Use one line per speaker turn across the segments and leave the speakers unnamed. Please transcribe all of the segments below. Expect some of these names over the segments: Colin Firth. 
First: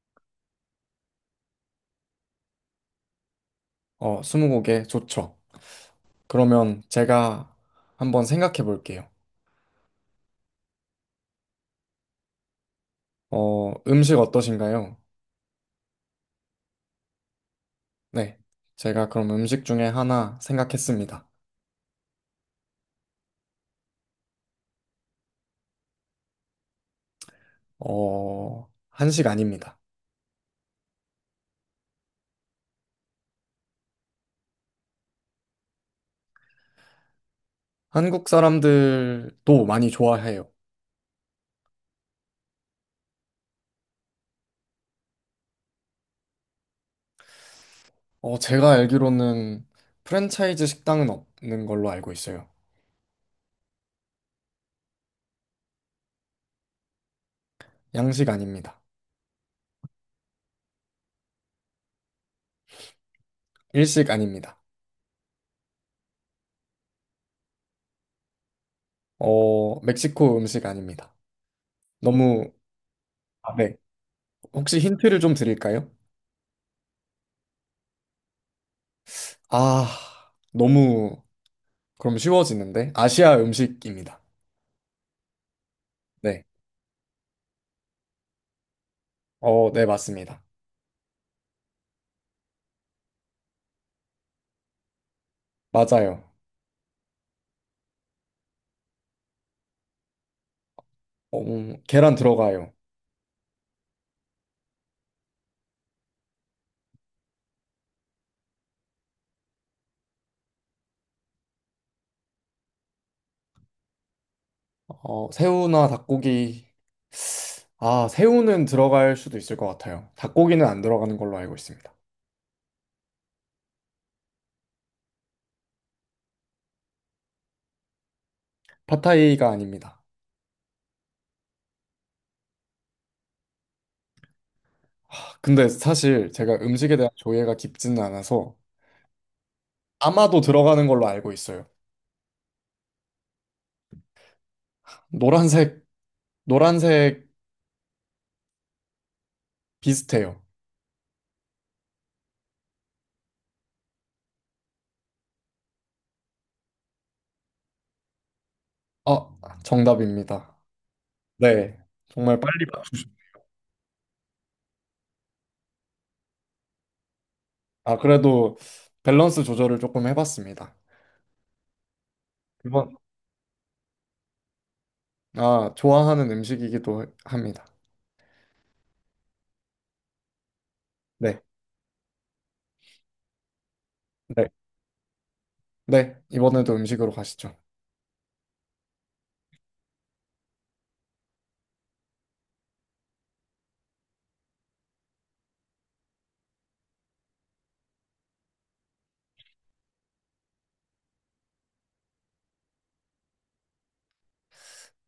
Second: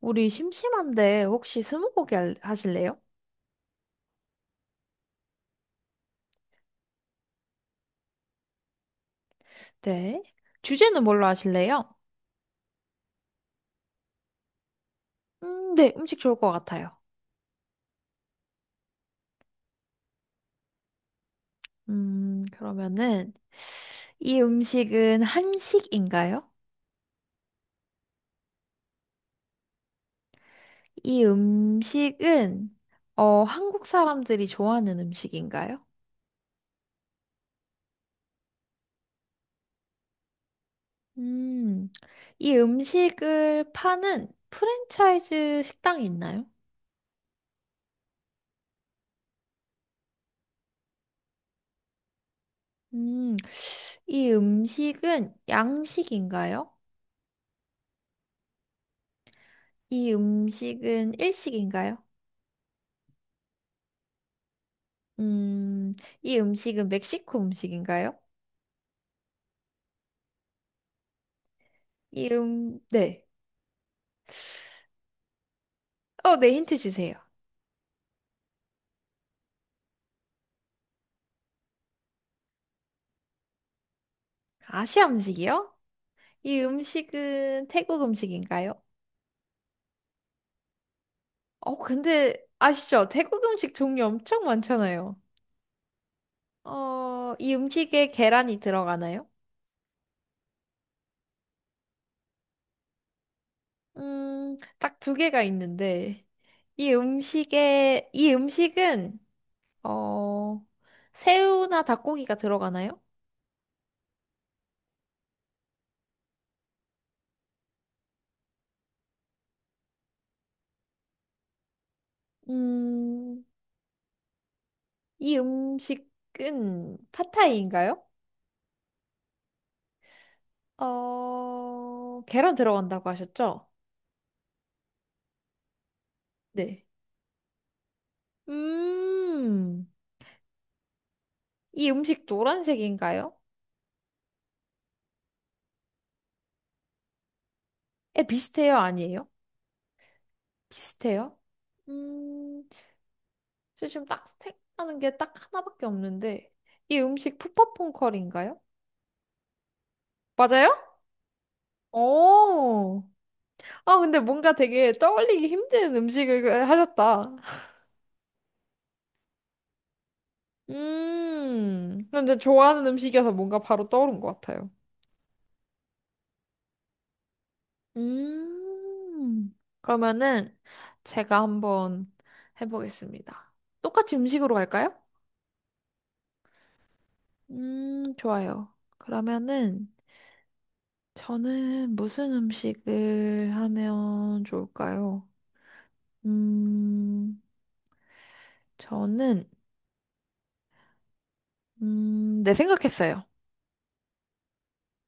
우리 심심한데 혹시 하실래요?
스무고개 좋죠. 그러면 제가 한번 생각해 볼게요.
네. 주제는 뭘로 하실래요?
음식 어떠신가요?
네, 음식 좋을 것 같아요.
네. 제가 그럼 음식 중에 하나 생각했습니다.
그러면은 이 음식은 한식인가요?
한식 아닙니다.
이 음식은 한국 사람들이 좋아하는 음식인가요?
한국 사람들도 많이 좋아해요.
음, 이 음식을 파는 프랜차이즈 식당이 있나요?
제가 알기로는 프랜차이즈 식당은 없는 걸로 알고 있어요.
음, 이 음식은 양식인가요?
양식 아닙니다.
이 음식은 일식인가요?
일식 아닙니다.
음, 이 음식은 멕시코 음식인가요?
멕시코 음식 아닙니다.
이
너무,
네.
아, 네. 혹시 힌트를 좀 드릴까요?
네, 힌트 주세요.
아, 너무 그럼 쉬워지는데? 아시아 음식입니다.
아시아 음식이요?
네.
이 음식은 태국 음식인가요?
네, 맞습니다.
어, 근데 아시죠? 태국 음식 종류 엄청 많잖아요.
맞아요.
이 음식에 계란이 들어가나요?
계란 들어가요.
딱 두 개가 있는데, 이 음식은, 어, 새우나 닭고기가 들어가나요?
새우나 닭고기. 아, 새우는 들어갈 수도 있을 것 같아요. 닭고기는 안 들어가는 걸로 알고 있습니다.
음, 이 음식은 팟타이인가요?
팟타이가 아닙니다.
어, 계란 들어간다고 하셨죠?
아, 근데 사실 제가
네.
음식에 대한 조예가 깊지는 않아서
음,
아마도 들어가는 걸로 알고 있어요.
이 음식 노란색인가요?
노란색, 노란색
에, 비슷해요? 아니에요?
비슷해요.
비슷해요? 음, 저 지금 딱 생각나는 게 딱 하나밖에 없는데, 이 음식 푸팟퐁커리인가요?
아, 정답입니다.
맞아요?
네. 정말 빨리.
오, 아, 근데 뭔가 되게 떠올리기 힘든 음식을 그, 하셨다.
아, 그래도 밸런스 조절을 조금 해봤습니다.
근데 좋아하는
이번
음식이어서 뭔가 바로 떠오른 것 같아요.
아, 좋아하는 음식이기도 합니다.
음. 그러면은
네,
제가 한번 해보겠습니다. 똑같이
네,
음식으로 갈까요?
네. 이번에도 음식으로 가시죠.
좋아요. 그러면은 저는 무슨 음식을 하면 좋을까요? 음, 저는 네, 생각했어요.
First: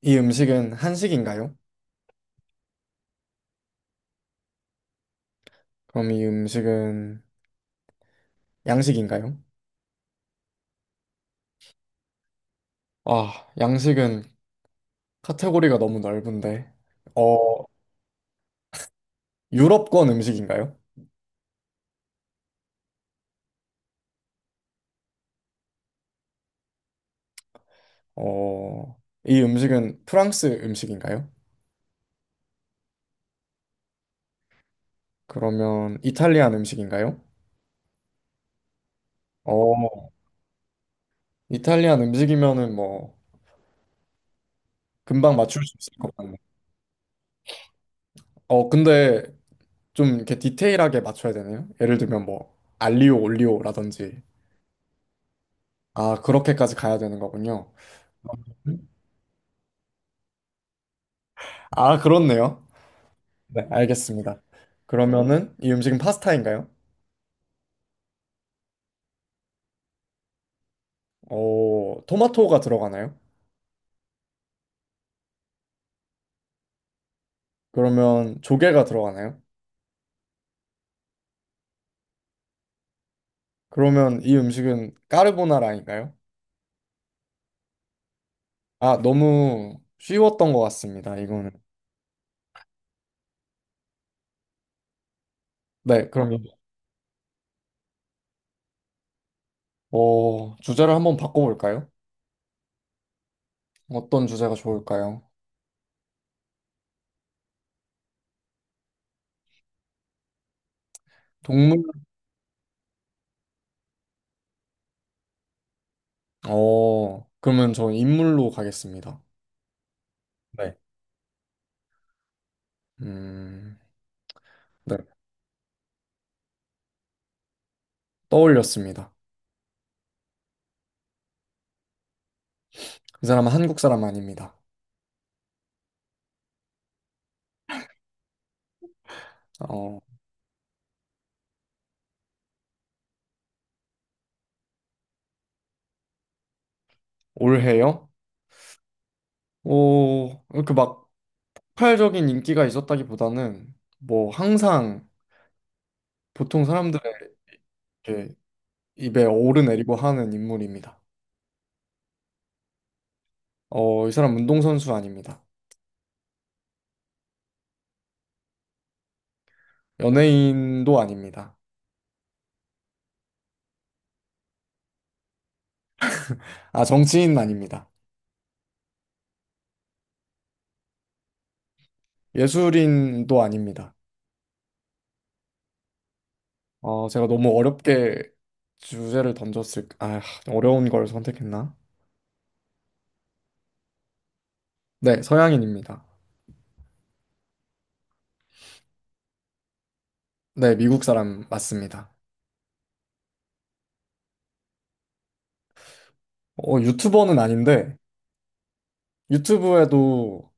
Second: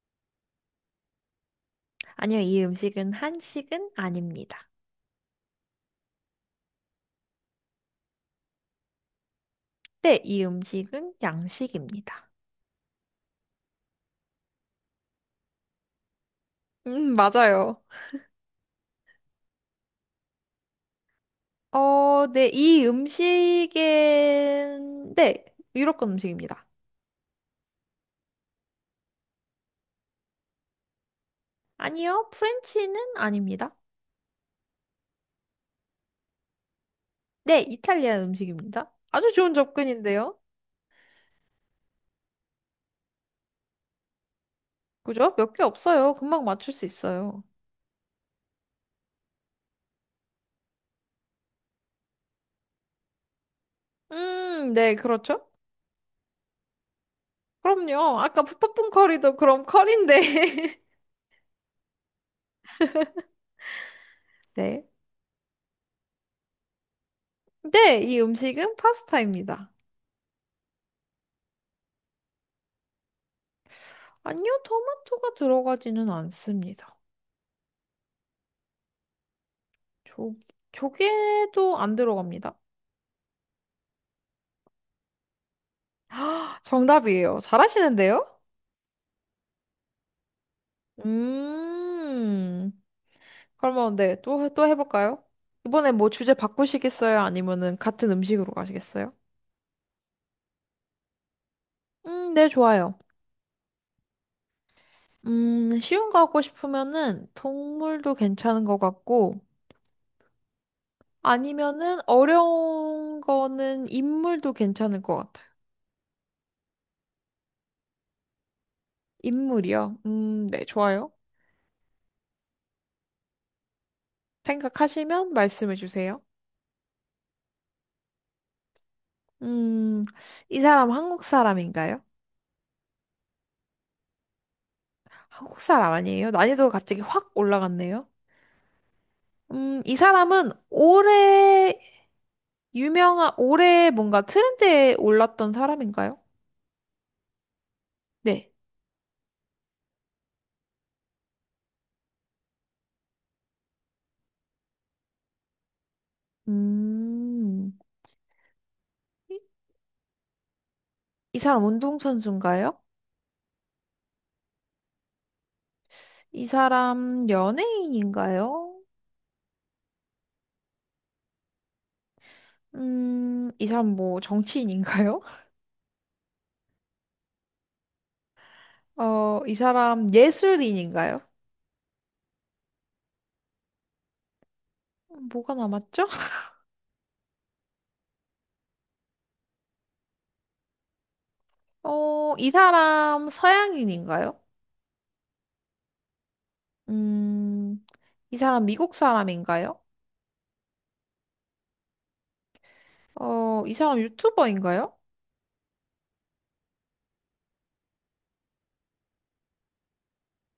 이 음식은 한식인가요?
아니요, 이 음식은 한식은 아닙니다.
그럼 이 음식은 양식인가요?
네, 이 음식은 양식입니다.
아, 양식은 카테고리가 너무 넓은데. 어,
맞아요.
유럽권 음식인가요?
네, 이 음식은 네, 유럽권 음식입니다.
이 음식은 프랑스 음식인가요?
아니요, 프렌치는 아닙니다.
그러면 이탈리안 음식인가요?
네, 이탈리아 음식입니다. 아주 좋은
어,
접근인데요.
이탈리안 음식이면은 뭐
그죠?
금방
몇 개
맞출 수 있을
없어요.
것 같네요.
금방 맞출 수 있어요.
근데 좀 이렇게 디테일하게 맞춰야 되나요? 예를 들면 뭐 알리오 올리오라든지
네, 그렇죠?
아 그렇게까지 가야 되는 거군요.
그럼요. 아까 푸푸풍 커리도 그럼 커리인데.
아 그렇네요. 네 알겠습니다.
네.
그러면은 이 음식은 파스타인가요?
네, 이 음식은 파스타입니다.
어 토마토가 들어가나요?
아니요, 토마토가 들어가지는 않습니다.
그러면 조개가 들어가나요?
조, 조개도 안 들어갑니다.
그러면 이 음식은 까르보나라인가요?
정답이에요. 잘하시는데요?
아 너무 쉬웠던 것 같습니다. 이거는
음. 그러면 네, 또 해볼까요? 이번에
네
뭐 주제
그럼
바꾸시겠어요? 아니면은 같은 음식으로 가시겠어요?
어 주제를 한번 바꿔볼까요?
네, 좋아요.
어떤 주제가 좋을까요?
쉬운 거 하고 싶으면은 동물도 괜찮은 것 같고,
동물
아니면은 어려운 거는 인물도 괜찮을 것 같아요.
어 그러면 저 인물로 가겠습니다.
인물이요? 네,
네.
좋아요.
음, 네.
생각하시면 말씀해 주세요.
떠올렸습니다.
음, 이 사람 한국 사람인가요?
이 사람은 한국 사람 아닙니다.
한국 사람 아니에요? 난이도가 갑자기 확 올라갔네요. 이
어,
사람은 오래 유명한, 올해 뭔가 트렌드에 올랐던 사람인가요?
올해요?
네.
오, 이렇게 막 폭발적인 인기가 있었다기보다는 뭐 항상 보통 사람들의
음,
이렇게 입에
이,
오르내리고 하는 인물입니다.
이 사람 운동선수인가요?
이 사람 운동선수 아닙니다.
이 사람 연예인인가요?
연예인도 아닙니다.
이 사람 뭐 정치인인가요?
아, 정치인 아닙니다.
어, 이 사람 예술인인가요?
예술인도 아닙니다.
뭐가 남았죠?
제가 너무 어렵게 주제를 던졌을, 아, 어려운 걸 선택했나?
어, 이 사람 서양인인가요?
네, 서양인입니다.
음, 이 사람 미국 사람인가요?
네, 미국 사람 맞습니다.
어, 이 사람 유튜버인가요?
유튜버는 아닌데, 유튜브에도,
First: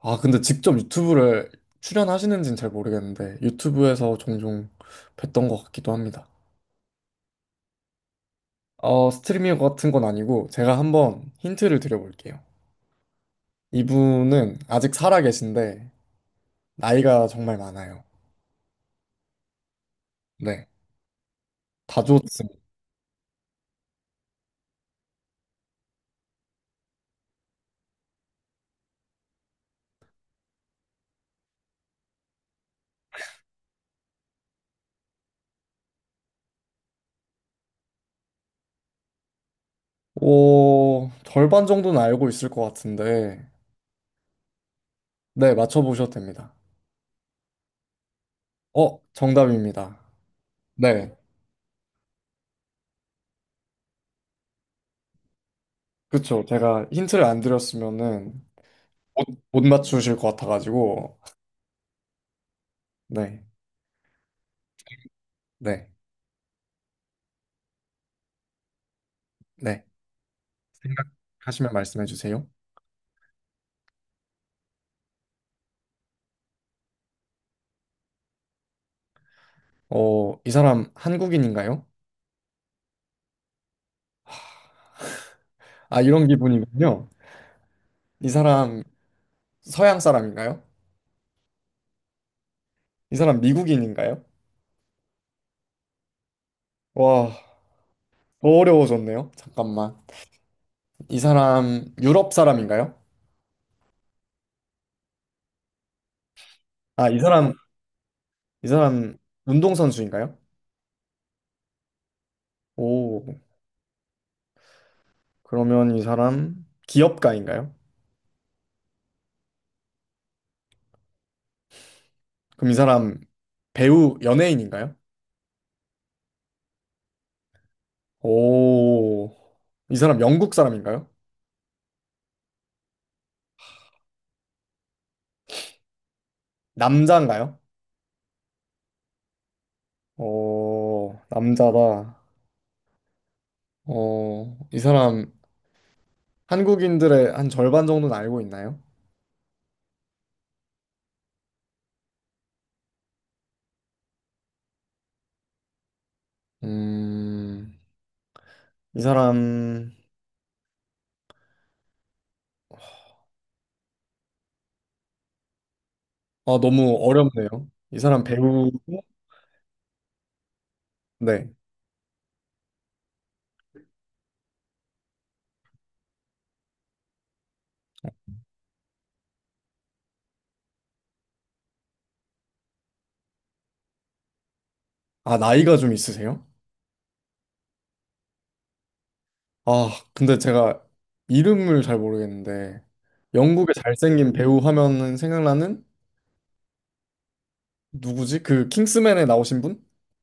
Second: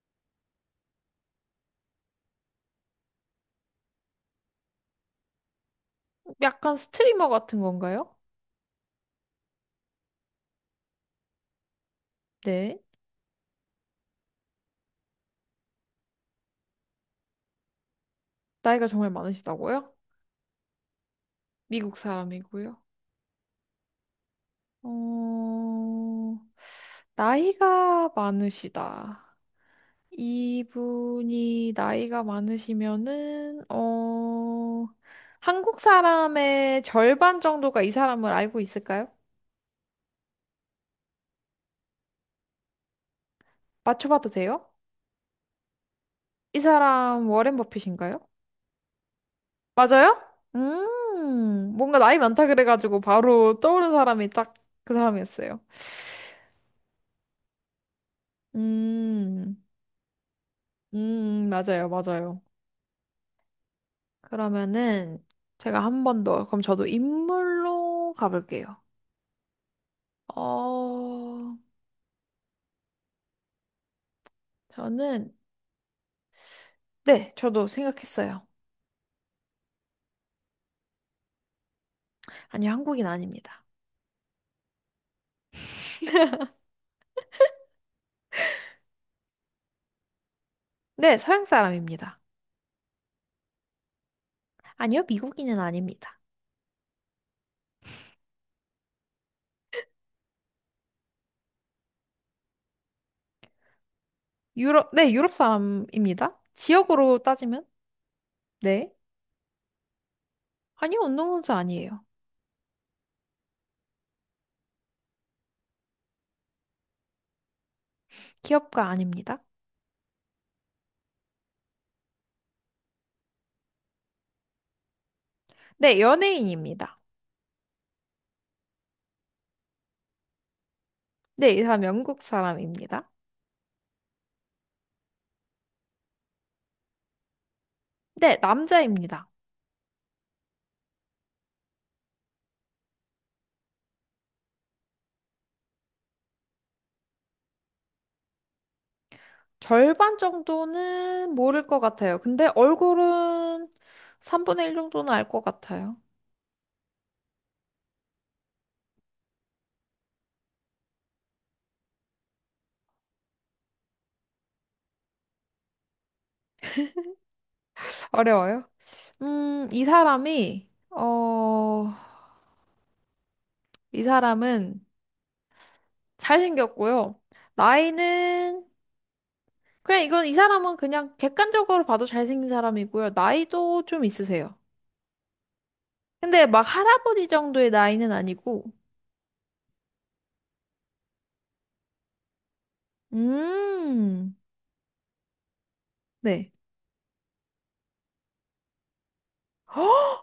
근데 직접 유튜브를 출연하시는지는 잘 모르겠는데, 유튜브에서 종종 뵀던 것 같기도 합니다.
약간 스트리머 같은 건가요?
스트리밍 같은 건 아니고, 제가 한번 힌트를 드려볼게요.
네.
이분은 아직 살아계신데, 나이가 정말 많아요.
나이가 정말 많으시다고요?
네,
미국
다 좋습니다.
사람이고요. 어, 나이가 많으시다. 이분이 나이가 많으시면은, 어, 한국 사람의 절반 정도가 이 사람을 알고 있을까요?
오, 절반 정도는 알고 있을 것 같은데,
맞춰봐도 돼요?
네, 맞춰보셔도 됩니다.
이 사람 워렌 버핏인가요?
어, 정답입니다.
맞아요?
네.
뭔가 나이 많다 그래가지고 바로 떠오른 사람이 딱 그 사람이었어요.
그쵸. 제가 힌트를 안 드렸으면은 못,
음,
못 맞추실 것 같아가지고.
맞아요, 맞아요.
네,
그러면은 제가
네,
한 번 더, 그럼 저도 인물로 가볼게요.
네.
어,
생각하시면 말씀해 주세요.
저는, 네, 저도 생각했어요.
이 사람 한국인인가요?
아니요, 한국인 아닙니다.
아, 이런 기분이군요. 이 사람 서양 사람인가요?
네, 서양 사람입니다.
이 사람 미국인인가요?
아니요, 미국인은 아닙니다.
와, 더 어려워졌네요. 잠깐만. 이 사람 유럽 사람인가요?
유럽, 네, 유럽 사람입니다.
아,
지역으로
이 사람,
따지면?
이
네.
사람 운동선수인가요?
아니요, 운동선수 아니에요.
오, 그러면 이 사람 기업가인가요?
기업가 아닙니다.
그럼 이 사람 배우 연예인인가요?
네, 연예인입니다.
오, 이 사람 영국 사람인가요?
네, 이 사람 영국 사람입니다.
남자인가요?
네, 남자입니다.
오, 남자다. 이 사람 한국인들의 한 절반 정도는 알고 있나요?
절반 정도는 모를 것 같아요. 근데 얼굴은 3분의 1 정도는 알 것 같아요.
음, 이 사람, 아, 너무 어렵네요. 이 사람
어려워요?
배우,
음, 이 사람이,
네.
어, 이 사람은 잘생겼고요. 나이는, 그냥 이건 이 사람은 그냥 객관적으로 봐도 잘생긴 사람이고요. 나이도 좀 있으세요.
아, 나이가 좀 있으세요?
근데 막 할아버지 정도의 나이는 아니고,
아, 근데 제가 이름을 잘 모르겠는데, 영국의 잘생긴
음,
배우 하면은 생각나는
네.
누구지? 그 킹스맨에 나오신 분?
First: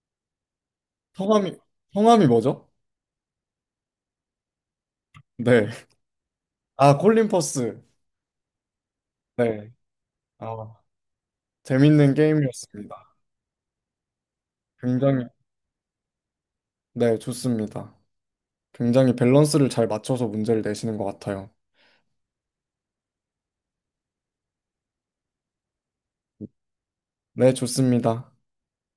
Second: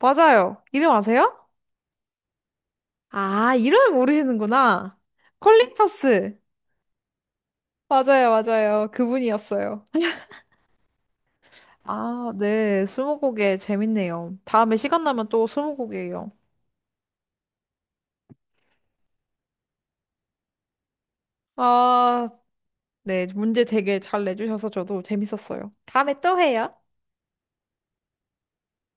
맞아요. 이름 아세요?
성함이, 성함이 뭐죠?
아, 이름을 모르시는구나.
네.
콜린 퍼스.
아, 콜린 퍼스.
맞아요, 맞아요.
네.
그분이었어요.
아, 재밌는
아, 네.
게임이었습니다.
스무고개 재밌네요. 다음에 시간
굉장히,
나면 또 스무고개예요.
네, 좋습니다. 굉장히 밸런스를 잘 맞춰서 문제를 내시는 것 같아요.
아, 네. 문제 되게 잘 내주셔서 저도 재밌었어요. 다음에 또 해요.
네, 좋습니다.